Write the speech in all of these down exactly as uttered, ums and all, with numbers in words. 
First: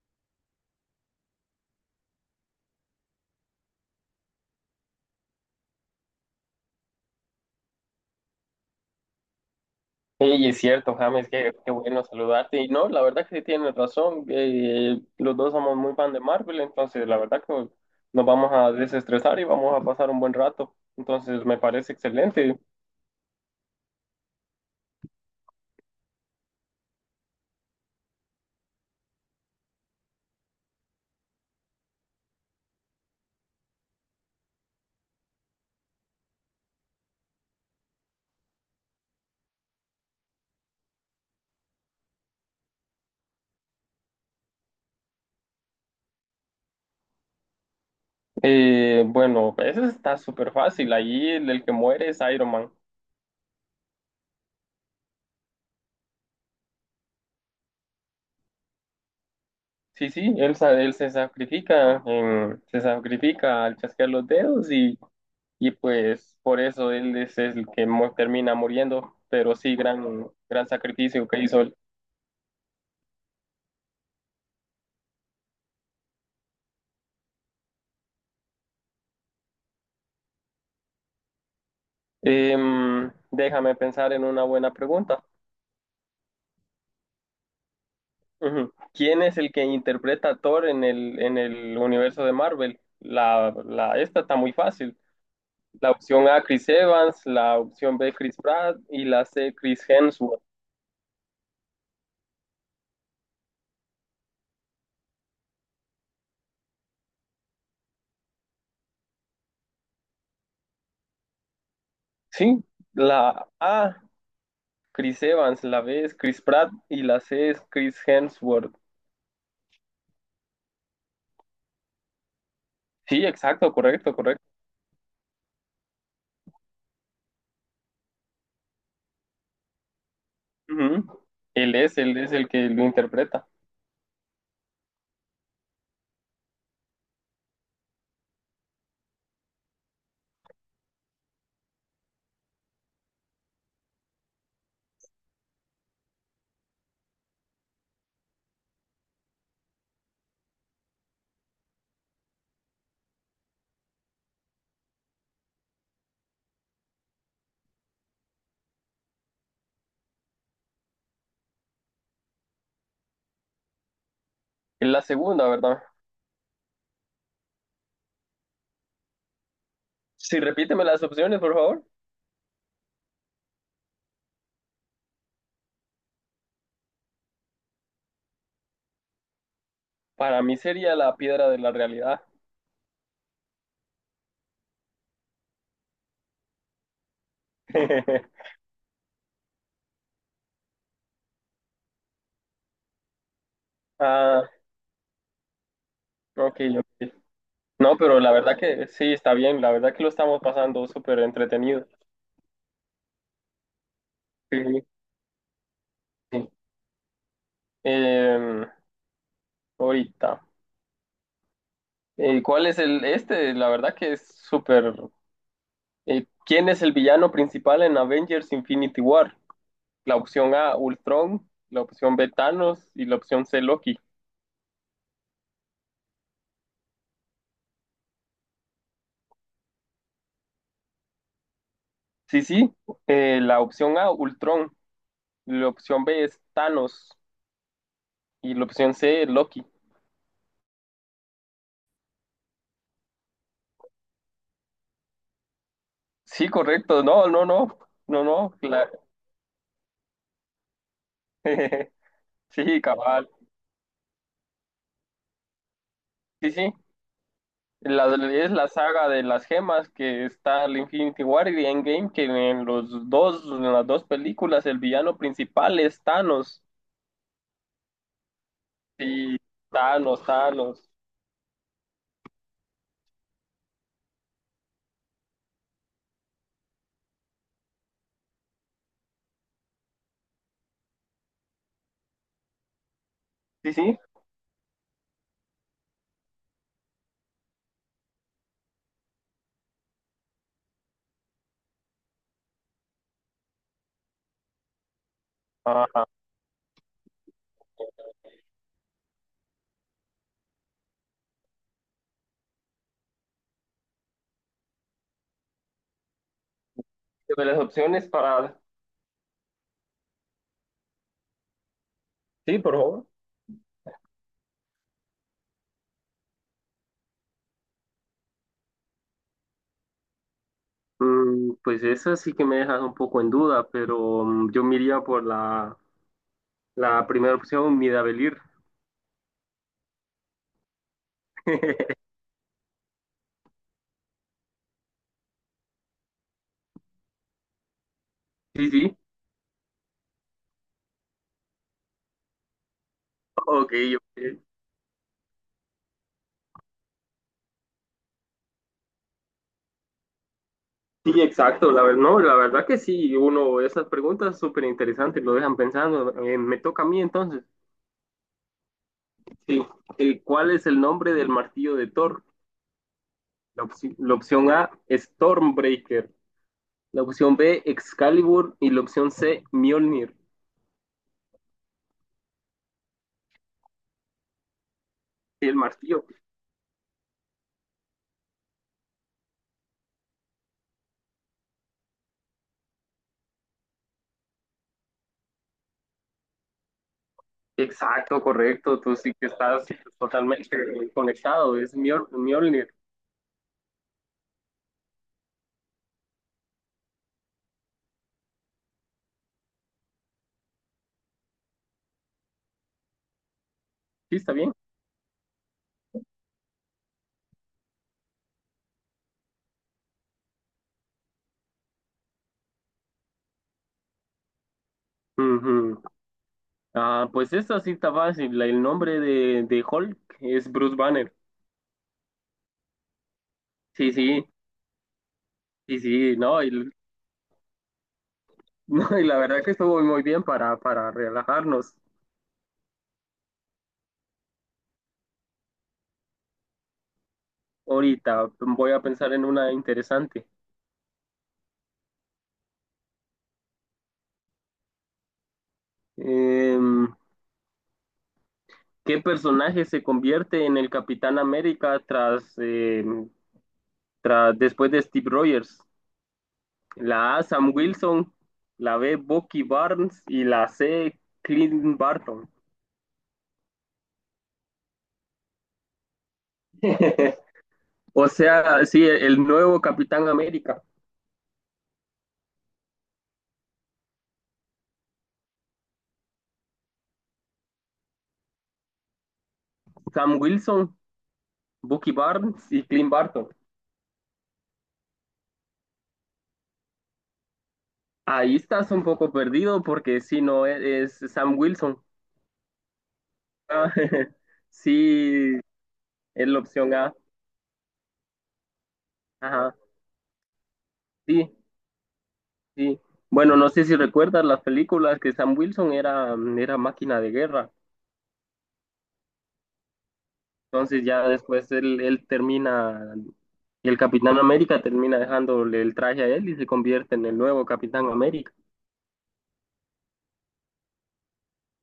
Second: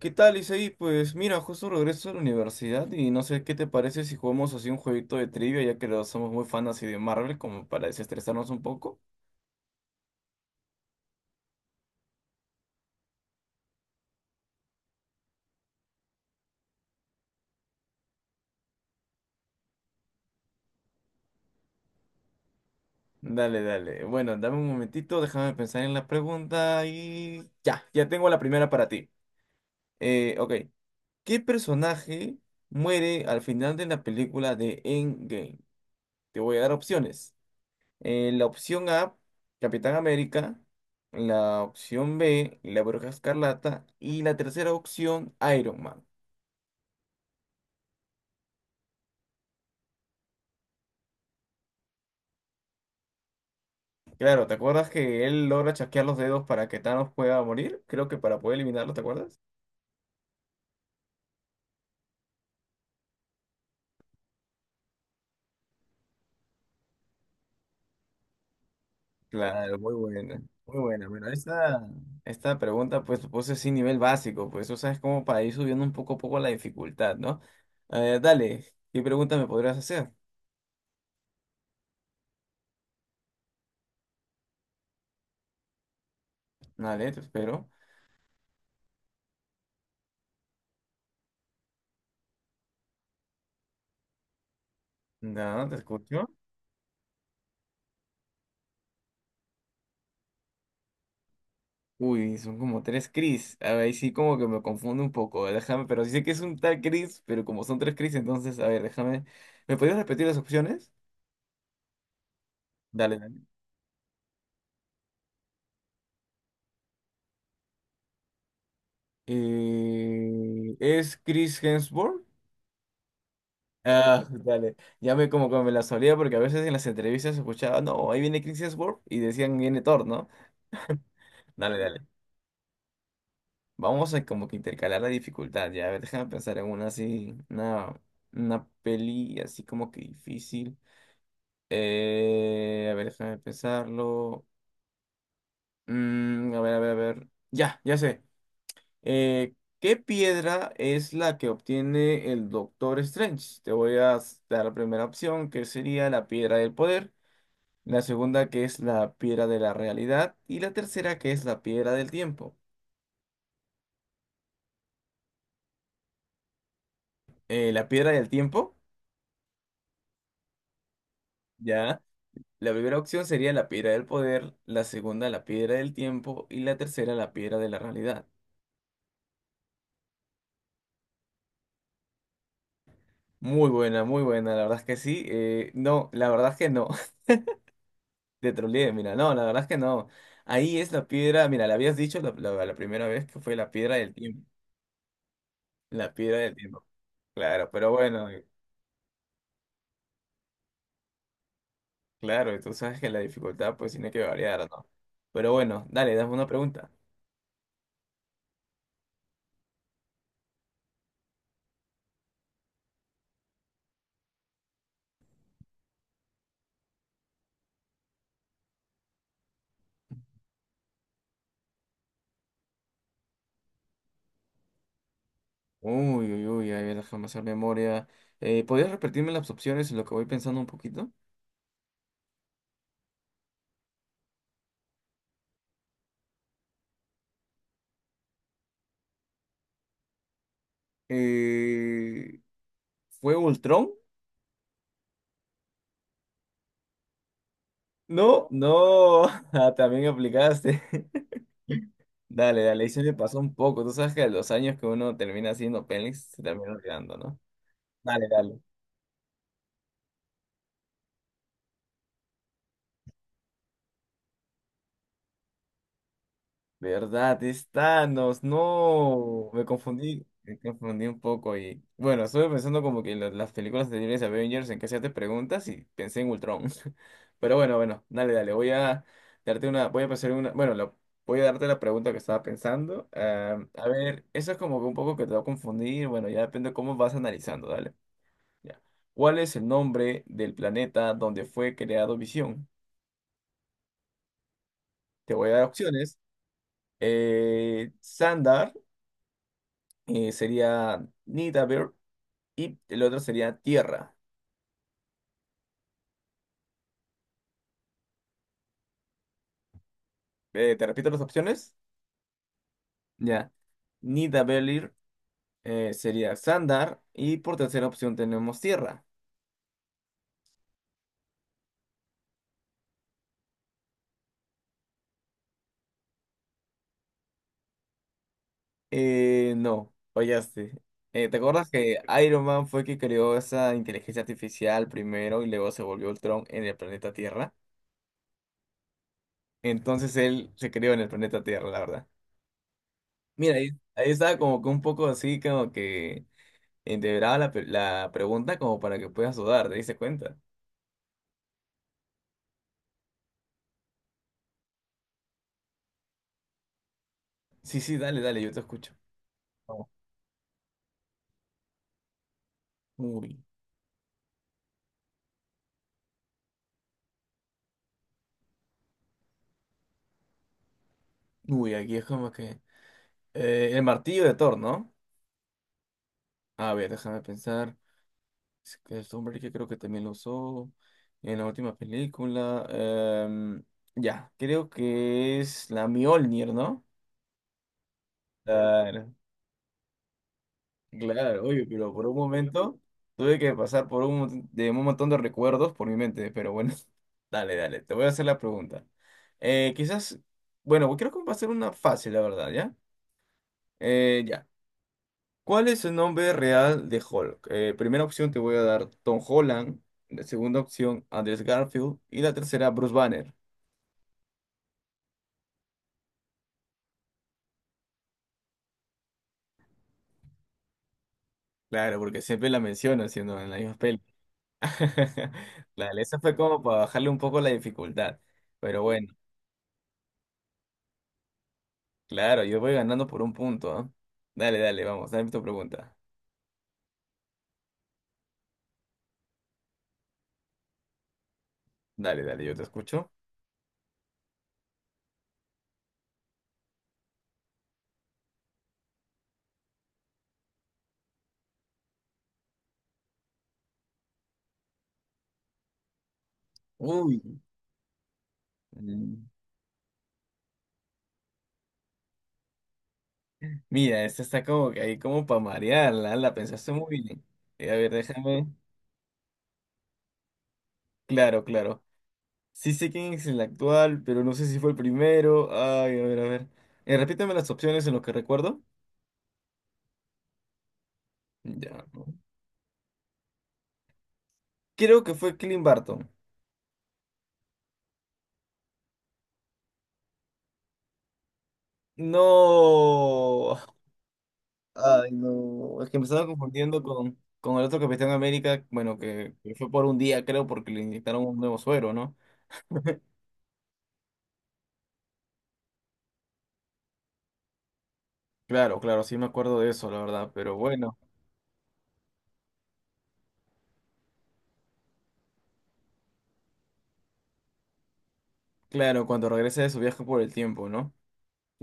¿Qué tal, Isaí? Pues mira, justo regreso a la universidad y no sé qué te parece si jugamos así un jueguito de trivia, ya que los somos muy fans así de Marvel, como para desestresarnos un poco. Sí, es cierto, James, qué, qué bueno saludarte. Y no, la verdad que sí tienes razón. Eh, los dos somos muy fan de Marvel, entonces la verdad que nos vamos a desestresar y vamos a pasar un buen rato. Entonces me parece excelente. Dale, dale. Bueno, dame un momentito, déjame pensar en la pregunta y ya, ya tengo la primera para ti. Eh, ok, ¿qué personaje muere al final de la película de Endgame? Te voy a dar opciones. Eh, la opción A, Capitán América. La opción B, la Bruja Escarlata. Y la tercera opción, Iron Man. Eh, bueno, eso está súper fácil. Ahí el, el que muere es Iron Man. Claro, ¿te acuerdas que él logra chasquear los dedos para que Thanos pueda morir? Creo que para poder eliminarlo, ¿te acuerdas? Sí, sí, él, sa- él se sacrifica, en- se sacrifica al chasquear los dedos y, y pues por eso él es el que mu- termina muriendo. Pero sí, Claro, muy gran, buena, gran muy buena. sacrificio Bueno, que hizo. esta, esta pregunta pues supuse sin nivel básico, pues o sea, es como para ir subiendo un poco a poco la dificultad, ¿no? Eh, dale, ¿qué pregunta me podrías hacer? Em, déjame pensar en una buena pregunta. Dale, te espero. Ujú. ¿Quién es el que interpreta a Thor en el, en el universo de Marvel? La, la, esta está muy fácil. No, te La escucho. opción A, Chris Evans, la opción B, Chris Pratt y la C, Chris Hemsworth. Uy, son como tres Chris. A ver, ahí sí como que me confundo un poco. Déjame, pero sí sé que es un tal Chris, pero como son tres Chris, entonces, a ver, déjame. ¿Me podrías repetir las opciones? Sí, Dale, la dale. A, Chris Evans, la B es Chris Pratt y la C es Chris Hemsworth. Eh, ¿es Chris Hemsworth? Sí, exacto, correcto, Ah, correcto. dale. Ya me como que me la solía porque a veces en las entrevistas escuchaba, no, ahí viene Chris Hemsworth y decían, viene Thor, ¿no? Ujú. Él Dale, es, dale. él es el que lo interpreta. Vamos a como que intercalar la dificultad, ya. A ver, déjame pensar en una así, una, una peli así como que difícil. Eh, a ver, déjame pensarlo. Mm, a ver, a ver, a ver. Ya, ya sé. Eh, ¿qué piedra es la que obtiene el Doctor Strange? Te voy a dar la primera opción, que sería la piedra del poder. La segunda, que es la piedra de la realidad. Y la tercera, que es la piedra del tiempo. Es la segunda, ¿verdad? Eh, la piedra del tiempo, Sí, repíteme las opciones, por favor. ya. La primera opción sería la piedra del poder. La segunda, la piedra del tiempo. Y la tercera, la piedra de la realidad. Para mí sería la piedra de la realidad. Muy buena, muy buena, la verdad es que sí. Eh, no, la verdad es que no. Te troleé, mira, no, la verdad es que no. Ahí es la piedra, mira, la habías dicho la, la- la primera vez que fue la piedra del tiempo. Ah, La piedra del ok, tiempo. ok. Claro, pero No, pero bueno, la eh, verdad que sí, está bien. La verdad que lo estamos pasando súper entretenido. claro, y tú sabes que la dificultad pues tiene que Sí, variar, sí. ¿no? Pero bueno, dale, dame una Sí. pregunta. Em, Ahorita. Eh, ¿cuál es el este? La verdad que es súper. Eh, ¿quién es el villano principal en Avengers Infinity War? La opción A, Ultron. La opción B, Thanos. Y la opción C, Loki. Uy, uy, uy, ahí déjame hacer memoria. Eh, ¿podrías repetirme las opciones en lo que voy pensando un poquito? Sí, sí. Eh, la opción A, Ultron. La opción B es Thanos. Y la opción C, Loki. Eh, ¿fue Ultron? Sí, correcto. No, no, no. No, No, no. la- no, ah, también aplicaste. Dale, Sí, dale, y se me cabal. pasó un poco. Tú sabes que a los años que uno termina haciendo pelis se Sí, termina sí. olvidando, ¿no? La, Dale, es dale. la saga de las gemas que está el Infinity War y Endgame, que en los dos, en las dos películas, el villano principal es Thanos. ¿Verdad? Es Thanos, Sí, no. Me Thanos, confundí, me Thanos. confundí un poco y. Bueno, estuve pensando como que la- las películas anteriores de Avengers en que hacías preguntas y pensé en Ultron. Pero bueno, bueno, dale, dale. Voy a darte una. Voy a pasar una. Bueno, la- voy a darte la pregunta que estaba pensando. Ah, Sí, a sí. ver, eso es como que un poco que te va a confundir. Bueno, ya depende de cómo vas analizando, dale. Ya. ¿Cuál es el nombre del planeta donde fue creado Visión? Te voy a dar Ajá. opciones. Eh, Sandar eh, Sería Nidavellir y el otro sería Tierra. De las opciones para... Eh, ¿te repito las opciones? Sí, por favor. Ya. Nidavellir eh, Sería Sandar y por tercera opción tenemos Tierra. Mm, pues esa sí que me dejas un poco en duda, pero mm, yo me iría por la, la primera opción, Midavellir. Eh, no, fallaste. Eh, ¿te acuerdas que Iron Man fue quien creó esa inteligencia artificial primero y luego se volvió Ultron en el planeta Tierra? Sí, sí. Entonces él se crió en el planeta Tierra, la verdad. Mira, ahí, Ok, ahí estaba ok. como que un poco así, como que entreveraba la, pe- la pregunta como para que puedas dudar, ¿te diste cuenta? Sí, exacto, la, ver- no, la verdad que sí, uno, esas preguntas súper interesantes lo dejan pensando. Eh, me toca a mí entonces. Sí, sí, dale, dale, yo te escucho. Sí, Vamos. el, ¿cuál es el nombre del martillo de Thor? Uy, La, opci- la opción A, Stormbreaker. La opción B, Excalibur. Y la opción C, Mjolnir. uy, aquí es como que... eh, el martillo de Thor, ¿no? El martillo. A ver, déjame pensar. Es que es hombre que creo que también lo usó en la última película. Em, ya, creo que es la Mjolnir, ¿no? Exacto, correcto. Tú sí que estás totalmente Claro, conectado. oye, Es pero por Mjol- un Mjolnir. momento tuve que pasar por un, mon- de un montón de recuerdos por mi mente, pero bueno, dale, dale, te voy a hacer la pregunta. Eh, quizás, bueno, creo que va a ser una fácil, la verdad, ¿ya? Sí, Eh, está ya. bien. ¿Cuál es el nombre real de Hulk? Eh, primera opción te voy a dar Tom Holland, la segunda opción Andrew Garfield y la tercera Bruce Banner. Ujú. Ah, pues esta sí está fácil. La- El nombre de, de Hulk es Bruce Banner. Claro, porque siempre la menciono siendo en la misma Sí, peli. sí. Y Claro, sí, eso fue no, y, como para bajarle un poco la dificultad, pero no, y bueno. la verdad que estuvo muy bien para, para relajarnos. Claro, yo voy ganando por un punto, ¿ah? Dale, dale, vamos, dame tu pregunta. Ahorita voy a pensar en una interesante. Dale, dale, yo te escucho. Em, ¿Qué personaje se convierte en el Capitán América tras, em, tras después de Steve Rogers? La Uy. A, Sam Wilson, la B, mm, Bucky Barnes y la C, Clint Barton. Mira, esta está como que ahí como para marearla, la pensaste muy bien. Eh, a ver, O déjame. sea, sí, el nuevo Capitán América, Claro, claro. Sí sé quién es el actual, pero no sé si fue el primero. Ay, a ver, a ver. Eh, repítame las opciones en lo que recuerdo. Sam Wilson, Ya. Bucky ¿no? Barnes y Clint Barton. Creo que fue Clint Barton. Ahí estás un poco perdido porque si no es es Sam Wilson. No. Ah, Ay, sí, no. Es que me estaba es la opción confundiendo A. con, con el otro Capitán América, bueno, que, que Ajá, fue por un día, creo, porque le inyectaron sí, un nuevo suero, ¿no? sí. Bueno, no sé si recuerdas las películas que Sam Wilson era, era máquina de guerra. Claro, claro, sí me acuerdo de eso, la verdad. Pero Entonces bueno, ya después él, él termina, el Capitán América termina dejándole el traje a él y se convierte en el nuevo Capitán América. claro, cuando regrese de su viaje por el tiempo, ¿no?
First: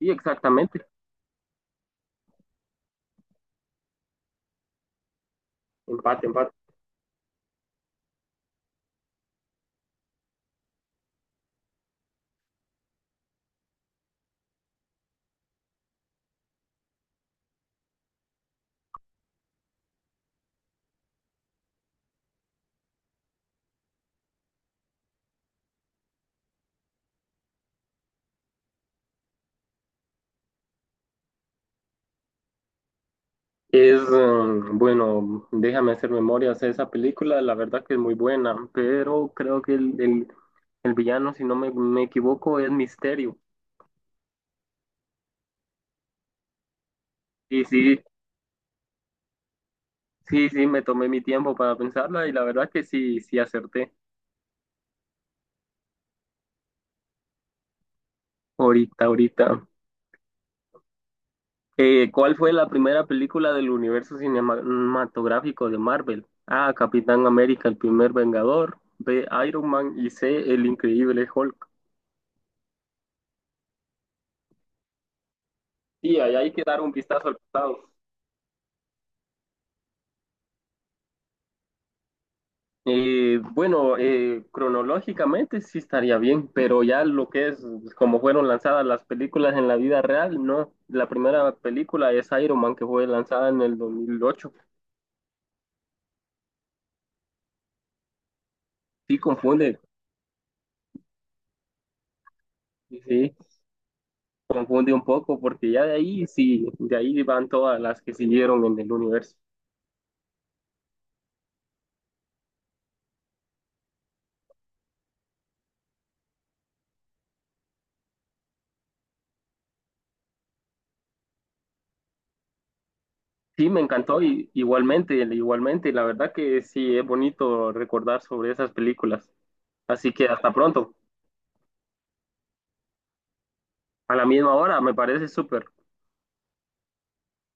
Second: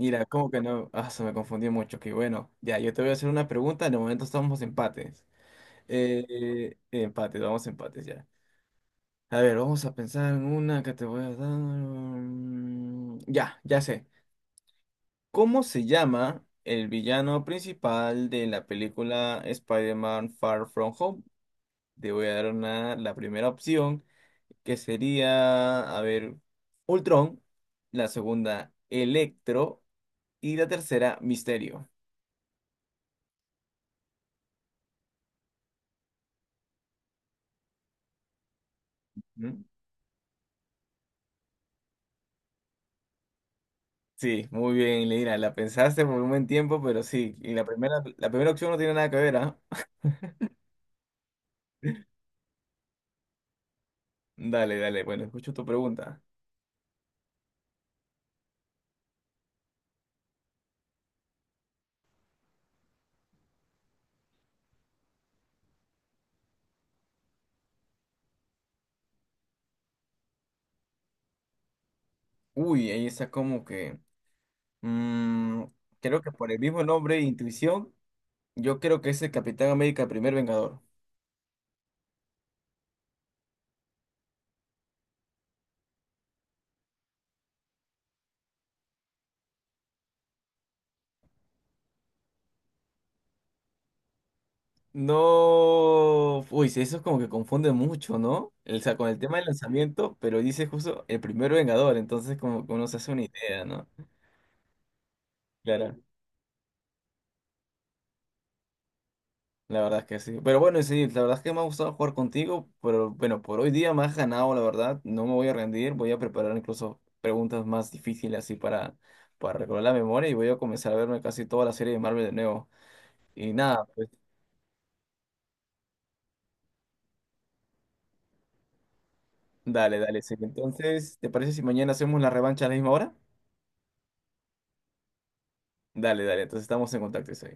Sí, como que exactamente. no. Ah, se me confundió mucho. Que bueno, ya, yo te voy a hacer una pregunta. De momento estamos empates. Eh, Empate, empate. eh, empates, vamos empates ya. A ver, vamos a pensar en una que te voy a dar. mm, Ya, ya sé. ¿Cómo se llama el villano principal de la película Spider-Man Far From Home? Te voy a dar una- la primera opción, que sería, a ver, Ultron, la segunda, Electro y la tercera, Misterio. Es, mm, bueno, déjame hacer memorias. Esa película, la verdad que es muy buena, pero creo ¿Mm? que el, el, el villano, si no me, me equivoco, es Misterio. Sí, muy bien, Leira, la pensaste por un buen tiempo, pero sí, y la Y primera, sí, la primera opción no tiene nada que ver, ¿ah? sí, sí, me tomé mi tiempo para pensarla y la verdad que sí, sí acerté. Dale, dale, bueno, escucho tu pregunta. Ahorita, ahorita. Eh, ¿cuál fue la primera película del universo cinematográfico de Marvel? A, Capitán América, el primer Vengador. B, Iron Man y C, el increíble Hulk. Uy, ahí está como que... mm, Sí, creo que ahí por hay el que dar mismo un nombre, vistazo al pasado. intuición. Yo creo que es el Capitán América, primer Vengador. Eh, bueno, eh, cronológicamente sí estaría bien, pero ya lo que es pues, como fueron lanzadas las películas en la vida real, no. La primera película es Iron Man que fue lanzada en el dos mil ocho. No. Uy, sí, eso es como que confunde mucho, ¿no? El, o sea, con el Sí tema del confunde, lanzamiento, pero dice justo el primer Vengador, entonces como que uno se hace una sí idea, ¿no? confunde un poco porque ya de Claro, ahí sí, de ahí van todas las que siguieron en el universo. la verdad es que sí. Pero bueno, sí, la verdad es que me ha gustado jugar contigo, pero bueno, por hoy día me has ganado, la verdad. No me voy a rendir, voy a preparar incluso preguntas más difíciles así para, para recordar la memoria y voy a comenzar a verme casi toda la serie de Marvel de nuevo. Y Sí, me nada, pues. encantó y, igualmente, igualmente. La verdad que sí es bonito recordar sobre esas películas. Dale, Así dale, que sí. hasta pronto. Entonces, ¿te parece si mañana hacemos la revancha a la misma hora? A la misma hora, me parece súper. Dale, dale, entonces estamos en contacto, sí.